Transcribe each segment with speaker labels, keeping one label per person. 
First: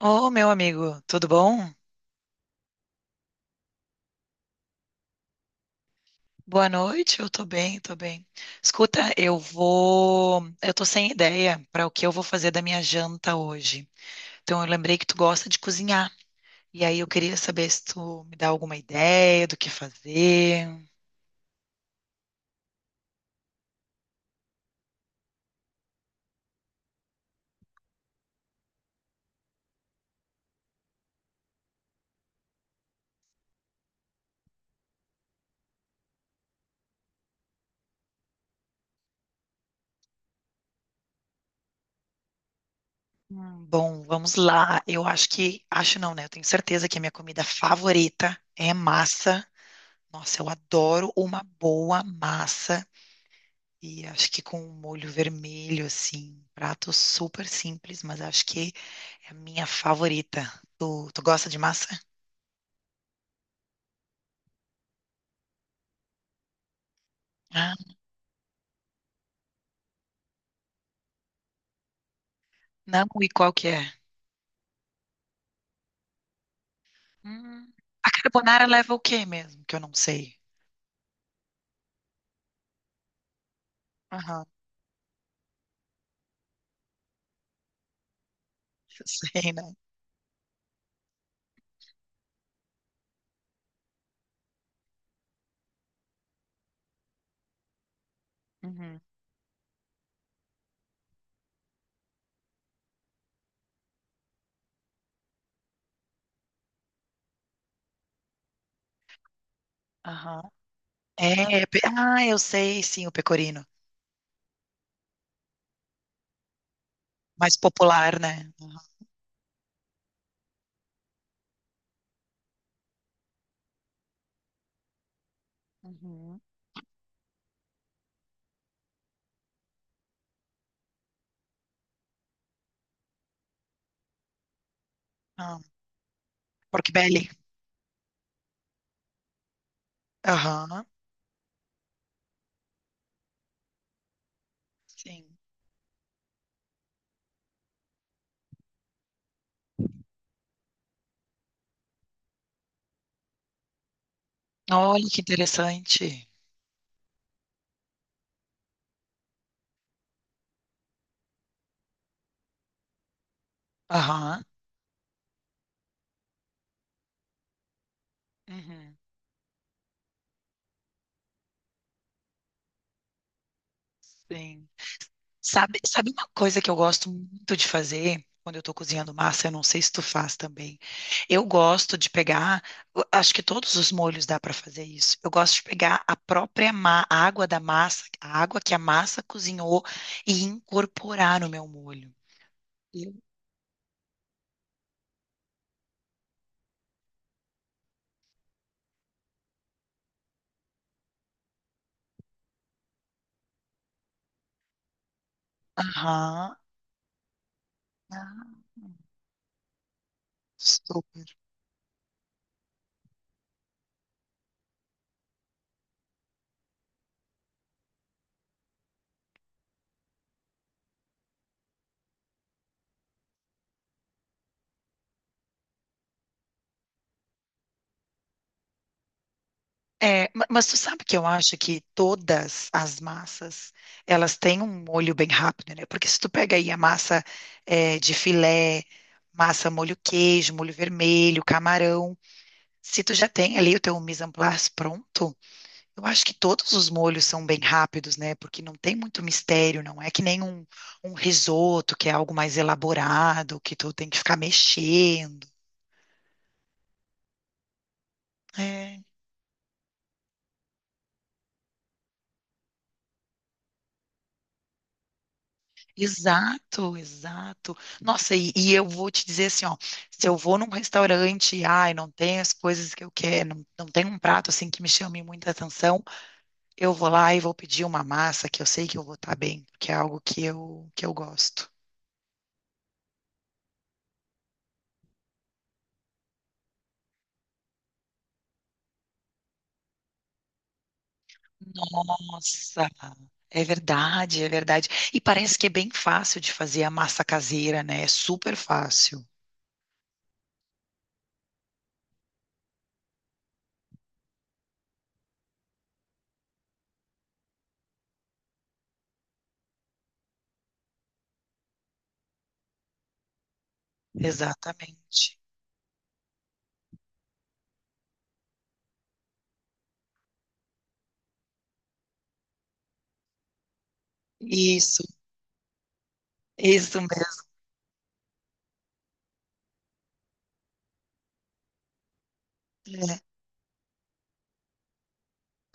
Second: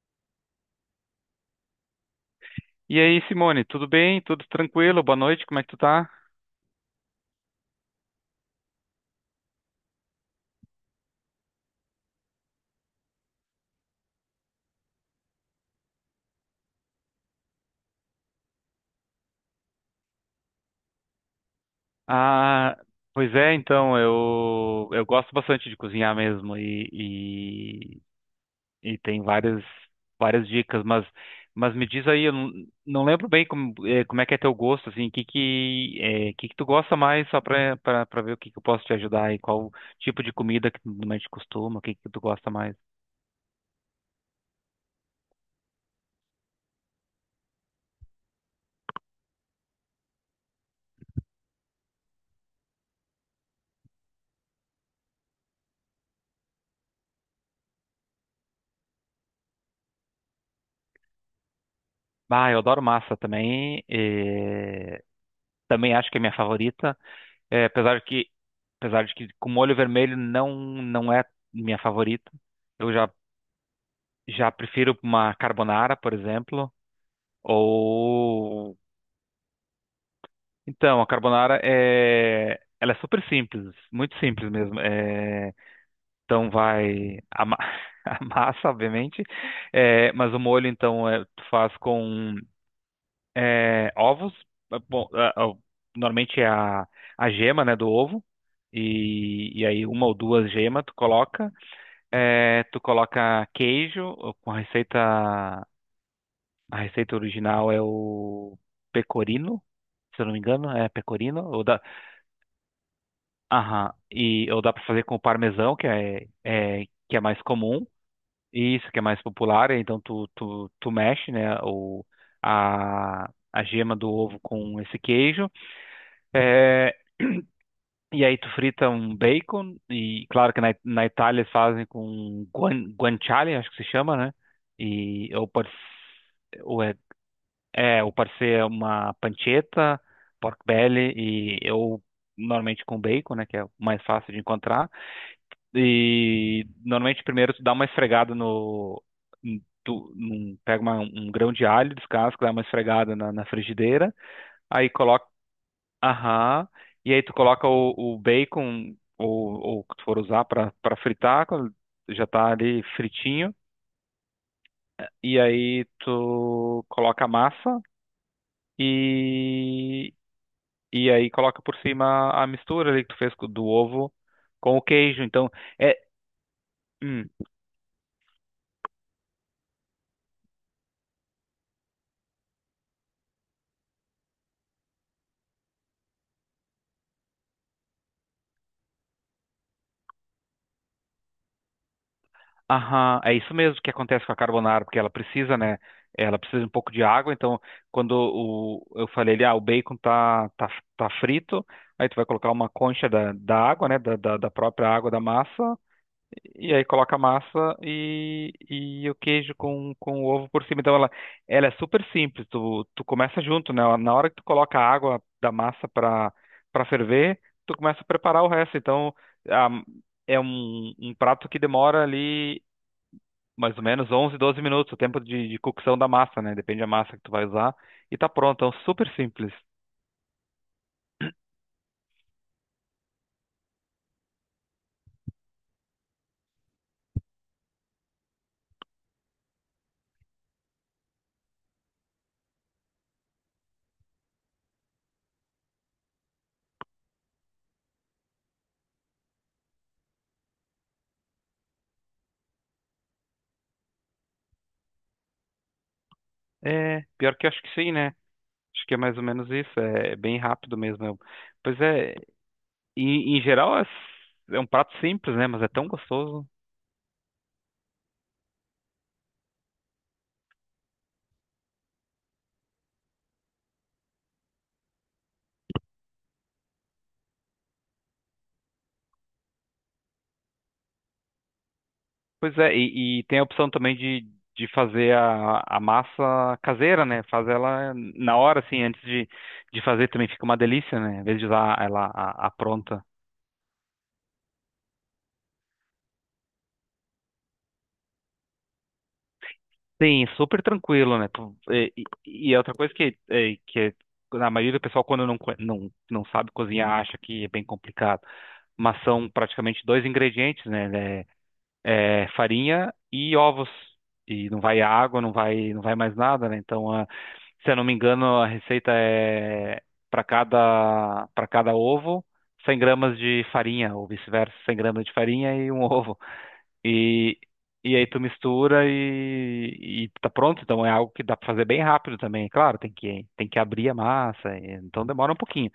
Speaker 1: Ô, meu amigo, tudo bom?
Speaker 2: E aí, Simone, tudo bem? Tudo tranquilo? Boa noite, como é que tu tá?
Speaker 1: Boa noite, eu tô bem, tô bem. Escuta, eu vou. Eu tô sem ideia para o que eu vou fazer da minha janta hoje. Então, eu lembrei que tu gosta de cozinhar. E aí, eu queria saber se tu me dá alguma ideia do que fazer.
Speaker 2: Ah, pois é, então, eu gosto bastante de cozinhar mesmo e tem várias dicas, mas me diz aí, eu não lembro bem como, como é que é teu gosto, assim, que, que tu gosta mais, só pra ver o que que eu posso te ajudar e qual tipo de comida que tu normalmente costuma, o que que tu gosta mais.
Speaker 1: Bom, vamos lá. Eu acho que. Acho não, né? Eu tenho certeza que a minha comida favorita é massa. Nossa, eu adoro uma boa massa. E acho que com um molho vermelho, assim, prato super simples, mas acho que é a minha favorita. Tu gosta de massa?
Speaker 2: Ah, eu adoro massa também, também acho que é minha favorita. É,
Speaker 1: Ah,
Speaker 2: apesar que, apesar de que com molho vermelho não é minha favorita. Eu
Speaker 1: não,
Speaker 2: já
Speaker 1: e qual que é?
Speaker 2: já prefiro uma carbonara, por exemplo,
Speaker 1: Hum, a carbonara
Speaker 2: ou
Speaker 1: leva o quê mesmo? Que eu não sei.
Speaker 2: então a carbonara ela é super simples, muito
Speaker 1: Aham,
Speaker 2: simples mesmo. É, então vai a massa, obviamente,
Speaker 1: eu sei, né?
Speaker 2: é, mas o molho então é, tu faz com é, ovos, é, bom, normalmente é a gema, né, do ovo.
Speaker 1: Uhum,
Speaker 2: E aí uma ou duas gemas tu coloca. É, tu coloca queijo ou com a receita. A receita original é o pecorino, se eu não me
Speaker 1: aham.
Speaker 2: engano, é pecorino. Ou
Speaker 1: É,
Speaker 2: dá.
Speaker 1: ah, eu sei, sim, o pecorino.
Speaker 2: Aham. E, ou dá para fazer com parmesão, que que é mais
Speaker 1: Mais
Speaker 2: comum.
Speaker 1: popular, né?
Speaker 2: E isso, que é mais popular. Então tu mexe, né, a gema do ovo com esse queijo.
Speaker 1: Uhum.
Speaker 2: É. E aí tu frita um bacon, e claro que na Itália eles fazem com guanciale, acho que se chama, né? E ou
Speaker 1: Ah,
Speaker 2: pode s- ou
Speaker 1: pork
Speaker 2: é,
Speaker 1: belly.
Speaker 2: é, ou pode ser uma pancetta, pork
Speaker 1: Aham,
Speaker 2: belly e eu normalmente com bacon, né, que é o mais fácil de encontrar.
Speaker 1: sim.
Speaker 2: E normalmente primeiro tu dá uma esfregada no em- tu num- Pega um grão de alho, descasca, dá uma esfregada na frigideira. Aí
Speaker 1: Olha que
Speaker 2: coloca.
Speaker 1: interessante.
Speaker 2: Aham. E aí tu coloca o bacon ou o que tu for usar para fritar, quando já tá ali fritinho.
Speaker 1: Aham.
Speaker 2: E aí tu coloca a massa
Speaker 1: Uhum.
Speaker 2: e e aí coloca por cima a mistura ali que tu fez do ovo
Speaker 1: Sim.
Speaker 2: com o queijo. Então
Speaker 1: Sabe,
Speaker 2: é.
Speaker 1: sabe uma coisa que eu gosto
Speaker 2: hum,
Speaker 1: muito de fazer quando eu estou cozinhando massa? Eu não sei se tu faz também. Eu gosto de pegar, eu acho que todos os molhos dá para fazer isso. Eu gosto de pegar a própria a água da massa, a água que a massa cozinhou e incorporar no meu molho. Eu-
Speaker 2: Aham, é isso mesmo que acontece com a carbonara, porque ela precisa, né? Ela precisa de um pouco de água, então quando eu falei ali, o bacon tá frito, aí tu vai colocar uma concha da água, né? Da própria água da massa,
Speaker 1: Aham.
Speaker 2: e aí coloca a massa
Speaker 1: Ah,
Speaker 2: e o queijo com o ovo por cima. Então ela,
Speaker 1: super.
Speaker 2: ela é super simples, tu começa junto, né? Na hora que tu coloca a água da massa para ferver, tu começa a preparar o resto. Então, a, é um prato que demora ali mais ou menos 11, 12 minutos, o tempo de cocção da massa, né? Depende da massa que tu vai usar. E tá pronto, é um super simples.
Speaker 1: É, mas tu sabe que eu acho que todas as massas, elas têm um molho bem rápido, né? Porque se tu pega aí a massa é, de filé, massa molho queijo, molho vermelho, camarão, se tu já tem ali o teu mise en place pronto, eu acho que todos os molhos são bem rápidos, né? Porque não tem muito mistério, não é que nem um, um risoto, que é algo mais elaborado, que tu tem que ficar mexendo.
Speaker 2: É, pior que eu acho que sim, né? Acho que é
Speaker 1: É.
Speaker 2: mais ou menos isso, é bem rápido mesmo. Pois é, em geral é, é um prato simples, né? Mas é tão gostoso.
Speaker 1: Exato, exato. Nossa, e eu vou te dizer assim, ó, se eu vou num restaurante e, ai, não tem as coisas que eu quero, não, não tem um prato assim que me chame muita atenção, eu vou lá e vou pedir uma massa que eu sei que eu vou estar bem, porque é algo que eu gosto.
Speaker 2: Pois é, e tem a opção também de fazer a massa caseira, né? Faz ela na hora, assim, antes de fazer também fica uma delícia, né? Em vez de usar ela a
Speaker 1: Nossa,
Speaker 2: pronta.
Speaker 1: é verdade, é verdade. E parece que é bem fácil de fazer a massa caseira, né? É super fácil.
Speaker 2: Sim, super tranquilo, né? Pô. E é outra coisa que, que a maioria do pessoal, quando não sabe cozinhar, acha que é bem complicado. Mas são praticamente dois ingredientes, né? É, farinha e ovos. E não vai água, não
Speaker 1: Exatamente.
Speaker 2: vai, não vai mais nada, né? Então, se eu não me engano, a receita é para cada ovo, 100 gramas de farinha, ou vice-versa, 100
Speaker 1: Isso,
Speaker 2: gramas de farinha e um ovo.
Speaker 1: isso
Speaker 2: E, e aí tu mistura e tá pronto. Então é algo que dá pra fazer bem rápido também. Claro, tem
Speaker 1: mesmo. É.
Speaker 2: que, tem que abrir a massa, então demora um pouquinho.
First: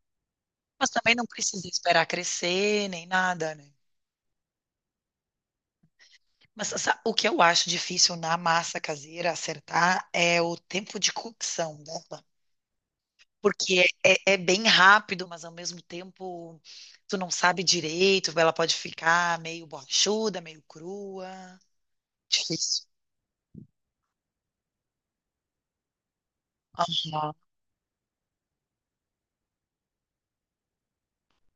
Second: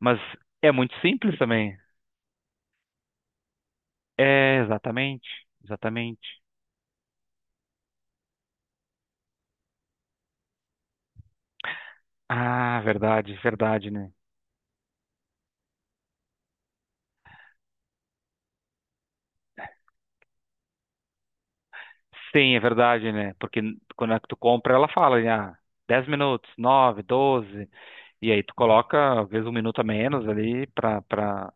Speaker 2: Mas é
Speaker 1: Mas
Speaker 2: muito
Speaker 1: também não
Speaker 2: simples
Speaker 1: precisa
Speaker 2: também.
Speaker 1: esperar crescer nem nada, né?
Speaker 2: É, exatamente, exatamente.
Speaker 1: Mas o que eu acho difícil na massa caseira acertar é o tempo de cocção dela.
Speaker 2: Ah, verdade,
Speaker 1: Porque
Speaker 2: verdade, né?
Speaker 1: é bem rápido, mas ao mesmo tempo tu não sabe direito, ela pode ficar meio borrachuda, meio crua.
Speaker 2: Sim, é
Speaker 1: Difícil.
Speaker 2: verdade, né? Porque quando é que tu compra, ela fala, né, 10 minutos, 9
Speaker 1: Não.
Speaker 2: doze, e aí tu coloca, às vezes, 1 minuto a menos ali pra, pra,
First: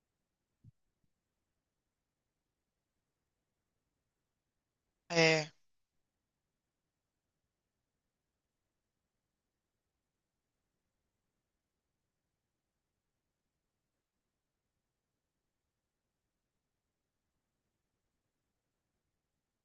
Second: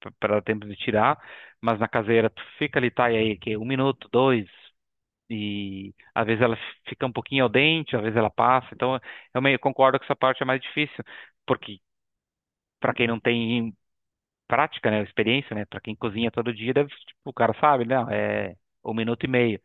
Speaker 2: pra pra dar tempo de tirar, mas na caseira tu fica ali, tá, e aí, que 1 minuto, dois.
Speaker 1: É,
Speaker 2: E às vezes ela fica um pouquinho ao dente, às vezes ela passa. Então, eu meio concordo que essa parte é mais difícil, porque para quem não tem prática, né, experiência, né, para quem cozinha todo dia, deve, tipo, o cara sabe, né, "Ah, é 1 minuto e meio."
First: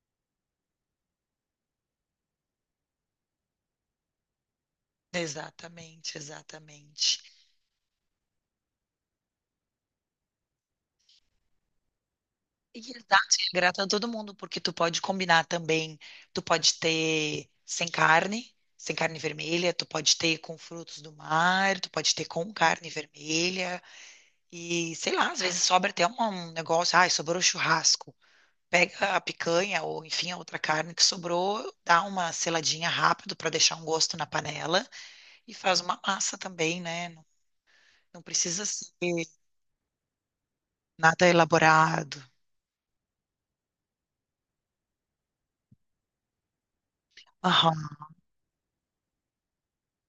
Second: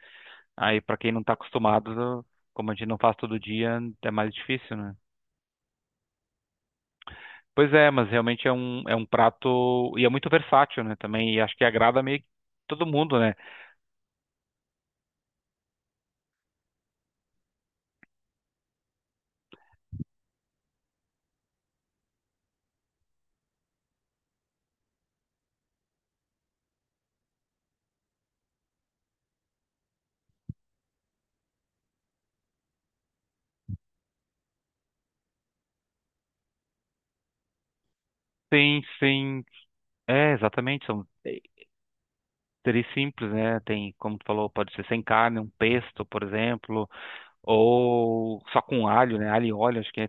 Speaker 2: Aí para quem não está acostumado, como a gente não faz todo dia, é mais difícil, né?
Speaker 1: exatamente, exatamente.
Speaker 2: Pois é, mas realmente é um prato e é muito versátil, né, também, e acho que agrada meio que
Speaker 1: E
Speaker 2: todo
Speaker 1: é
Speaker 2: mundo, né?
Speaker 1: exato, e é grato a todo mundo, porque tu pode combinar também, tu pode ter sem carne, sem carne vermelha, tu pode ter com frutos do mar, tu pode ter com carne vermelha, e sei lá, às vezes sobra até um, um negócio, ai, sobrou churrasco. Pega a picanha ou, enfim, a outra carne que sobrou, dá uma seladinha rápido para deixar um gosto na panela e faz uma massa também, né? Não, não precisa
Speaker 2: Sim,
Speaker 1: ser
Speaker 2: sim. É, exatamente.
Speaker 1: nada elaborado.
Speaker 2: Seria simples, né? Tem, como tu falou, pode ser sem carne, um pesto, por exemplo,
Speaker 1: Aham,
Speaker 2: ou só com alho, né? Alho e óleo, acho que é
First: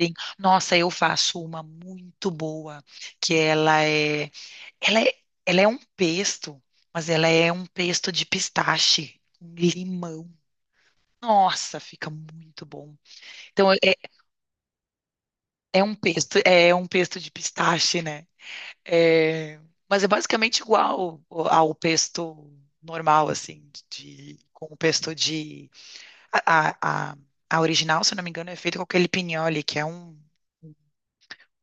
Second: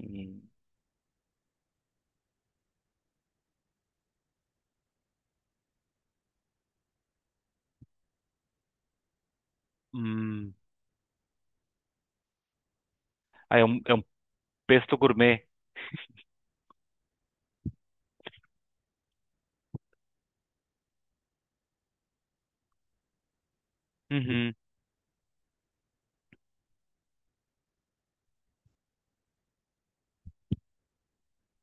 Speaker 1: sim. Nossa, eu faço uma muito boa, que ela é, ela é, ela é um pesto, mas ela é um pesto de pistache, com limão.
Speaker 2: Hum.
Speaker 1: Nossa, fica muito bom.
Speaker 2: Ah, é
Speaker 1: Então é,
Speaker 2: um, é um pesto gourmet.
Speaker 1: é um pesto de pistache, né? É, mas é basicamente igual ao ao pesto normal, assim, de,
Speaker 2: Uhum,
Speaker 1: com o pesto de. A, a, a, a original, se eu não me engano, é feita com aquele pignoli, que é um,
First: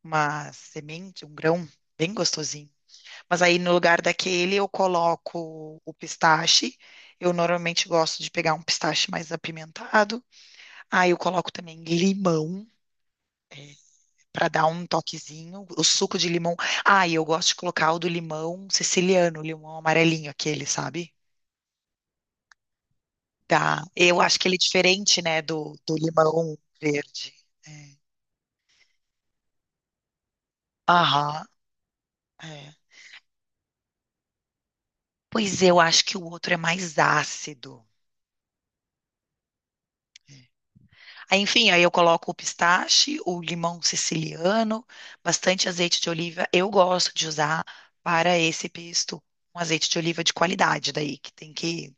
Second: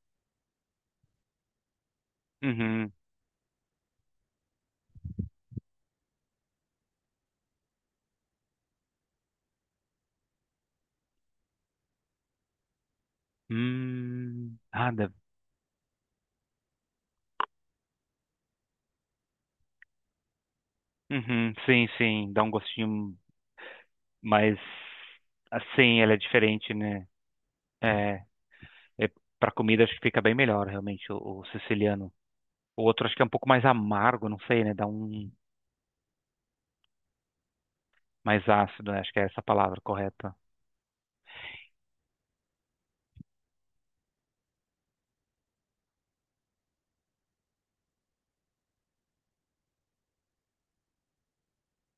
Speaker 1: uma semente, um grão bem gostosinho.
Speaker 2: uhum.
Speaker 1: Mas aí no lugar daquele eu coloco o pistache. Eu normalmente gosto de pegar um pistache mais apimentado. Aí eu coloco também limão. Para
Speaker 2: Hum.
Speaker 1: dar um
Speaker 2: Ah, deve.
Speaker 1: toquezinho. O suco de limão. Ah, e eu gosto de colocar o do limão siciliano, o limão amarelinho, aquele, sabe?
Speaker 2: Uhum, sim, sim. Dá um gostinho
Speaker 1: Tá. Eu acho que ele é
Speaker 2: mais
Speaker 1: diferente, né, do
Speaker 2: assim, ela é
Speaker 1: limão
Speaker 2: diferente, né?
Speaker 1: verde. É.
Speaker 2: É, é para comida acho que fica bem melhor, realmente, o,
Speaker 1: Aham,
Speaker 2: o siciliano.
Speaker 1: é.
Speaker 2: O outro acho que é um pouco mais amargo, não sei, né? Dá um
Speaker 1: Pois eu acho que o outro é mais ácido.
Speaker 2: mais ácido, né? Acho que é essa a palavra
Speaker 1: É.
Speaker 2: correta.
Speaker 1: Aí, enfim, aí eu coloco o pistache, o limão siciliano, bastante azeite de oliva. Eu gosto de usar para esse pesto um azeite de oliva de qualidade, daí que tem que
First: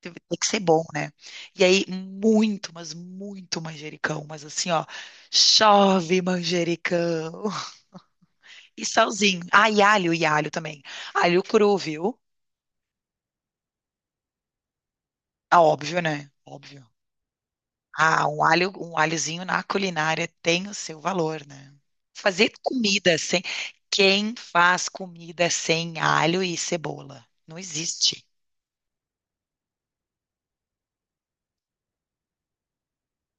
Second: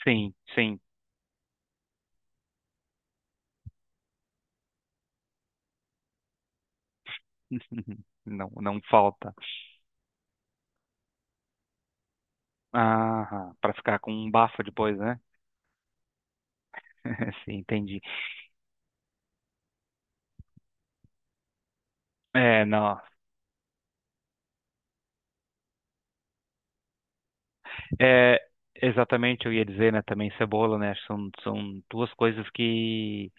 Speaker 1: Tem
Speaker 2: Sim,
Speaker 1: que ser
Speaker 2: sim.
Speaker 1: bom, né? E aí, muito, mas muito manjericão. Mas assim, ó, chove manjericão.
Speaker 2: Não, não
Speaker 1: E
Speaker 2: falta.
Speaker 1: salzinho. Ah, e alho também. Alho cru, viu?
Speaker 2: Ah, para ficar com um bafo depois, né?
Speaker 1: Ah, óbvio, né? Óbvio.
Speaker 2: Sim, entendi.
Speaker 1: Ah, um alho, um alhozinho na culinária tem o seu valor, né? Fazer
Speaker 2: É, não.
Speaker 1: comida sem. Quem faz comida sem alho e cebola? Não existe.
Speaker 2: É, exatamente, eu ia dizer, né, também cebola, né? São duas coisas que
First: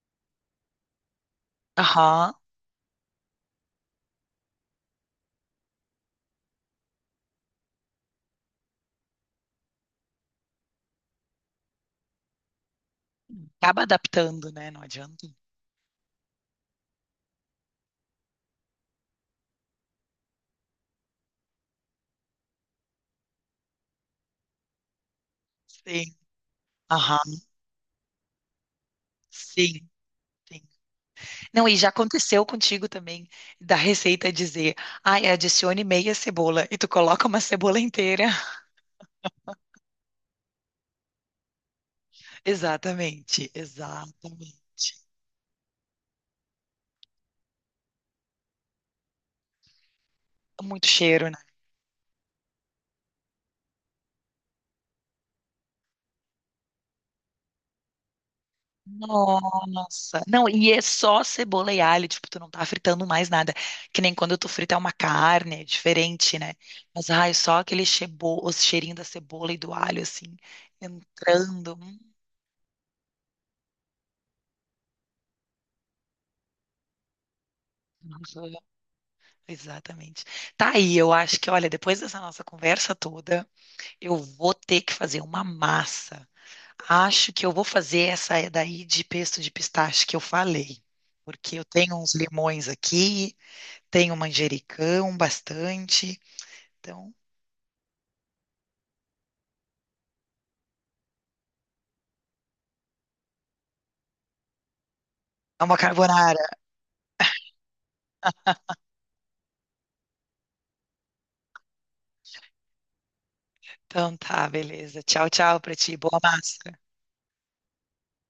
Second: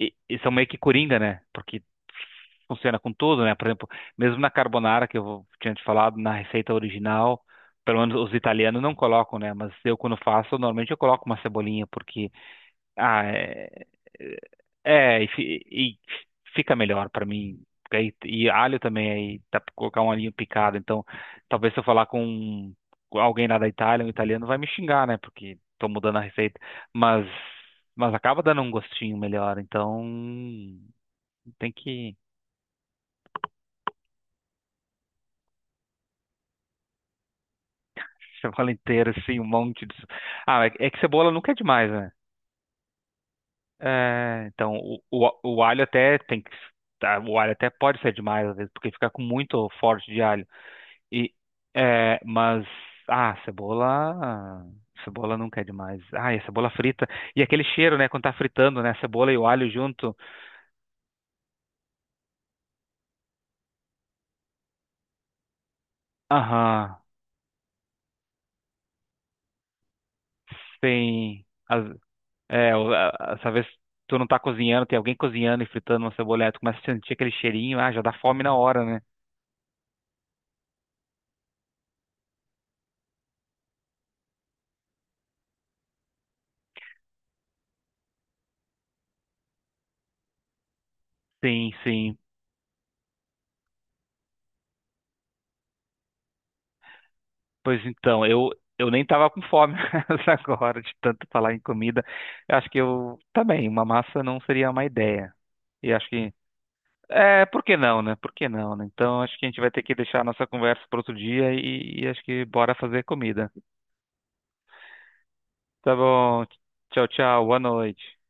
Speaker 2: e são meio que coringa, né? Porque
Speaker 1: Aham.
Speaker 2: funciona com tudo, né? Por exemplo, mesmo na carbonara, que tinha te falado, na receita original, pelo menos os italianos não colocam, né? Mas eu, quando faço, normalmente eu coloco uma cebolinha, porque Ah, é,
Speaker 1: Acaba adaptando, né? Não
Speaker 2: é, é,
Speaker 1: adianta.
Speaker 2: e, fi- e fica melhor pra mim. Porque e alho também, aí dá pra colocar um alhinho picado. Então, talvez se eu falar com alguém lá da Itália, um italiano, vai me xingar, né? Porque tô
Speaker 1: Sim.
Speaker 2: mudando a receita. Mas,
Speaker 1: Aham.
Speaker 2: mas acaba dando um gostinho melhor.
Speaker 1: Sim,
Speaker 2: Então,
Speaker 1: sim. Não,
Speaker 2: tem
Speaker 1: e já
Speaker 2: que.
Speaker 1: aconteceu contigo também, da receita dizer, ai, adicione meia cebola, e tu coloca uma cebola inteira.
Speaker 2: Cebola inteira, assim, um monte de. Ah, é que cebola nunca é demais, né?
Speaker 1: Exatamente,
Speaker 2: É,
Speaker 1: exatamente.
Speaker 2: então, o alho até tem que. Tá, o alho até pode ser demais, às vezes, porque fica com muito forte de alho.
Speaker 1: Muito cheiro,
Speaker 2: E,
Speaker 1: né?
Speaker 2: mas, cebola. Cebola nunca é demais. Ah, e a cebola frita. E aquele cheiro, né? Quando tá fritando, né? A cebola e o alho junto.
Speaker 1: Nossa. Não, e é só cebola e alho, tipo, tu não tá fritando mais nada. Que nem quando tu frita uma carne, é diferente, né?
Speaker 2: Aham.
Speaker 1: Mas, ai, só aquele chebo, o cheirinho da cebola e do alho, assim,
Speaker 2: Sim.
Speaker 1: entrando.
Speaker 2: Essa vez tu não tá cozinhando, tem alguém cozinhando e fritando uma cebola, aí tu começa a sentir aquele cheirinho, ah, já
Speaker 1: Hum,
Speaker 2: dá fome na hora, né?
Speaker 1: Exatamente. Tá aí, eu acho que, olha, depois dessa nossa conversa toda. Eu vou ter que fazer uma massa. Acho que eu vou fazer essa daí de pesto de pistache que eu falei, porque eu
Speaker 2: Sim,
Speaker 1: tenho uns
Speaker 2: sim.
Speaker 1: limões aqui, tenho manjericão bastante. Então,
Speaker 2: Pois então, eu nem tava com fome agora de tanto falar em comida. Eu acho que eu também, uma massa não seria uma ideia.
Speaker 1: é uma
Speaker 2: E acho que.
Speaker 1: carbonara.
Speaker 2: É, por que não, né? Por que não, né? Então acho que a gente vai ter que deixar a nossa conversa para outro dia e acho que bora fazer comida.
Speaker 1: Então tá, beleza. Tchau, tchau pra
Speaker 2: Tá
Speaker 1: ti. Boa
Speaker 2: bom.
Speaker 1: massa.
Speaker 2: Tchau, tchau. Boa noite.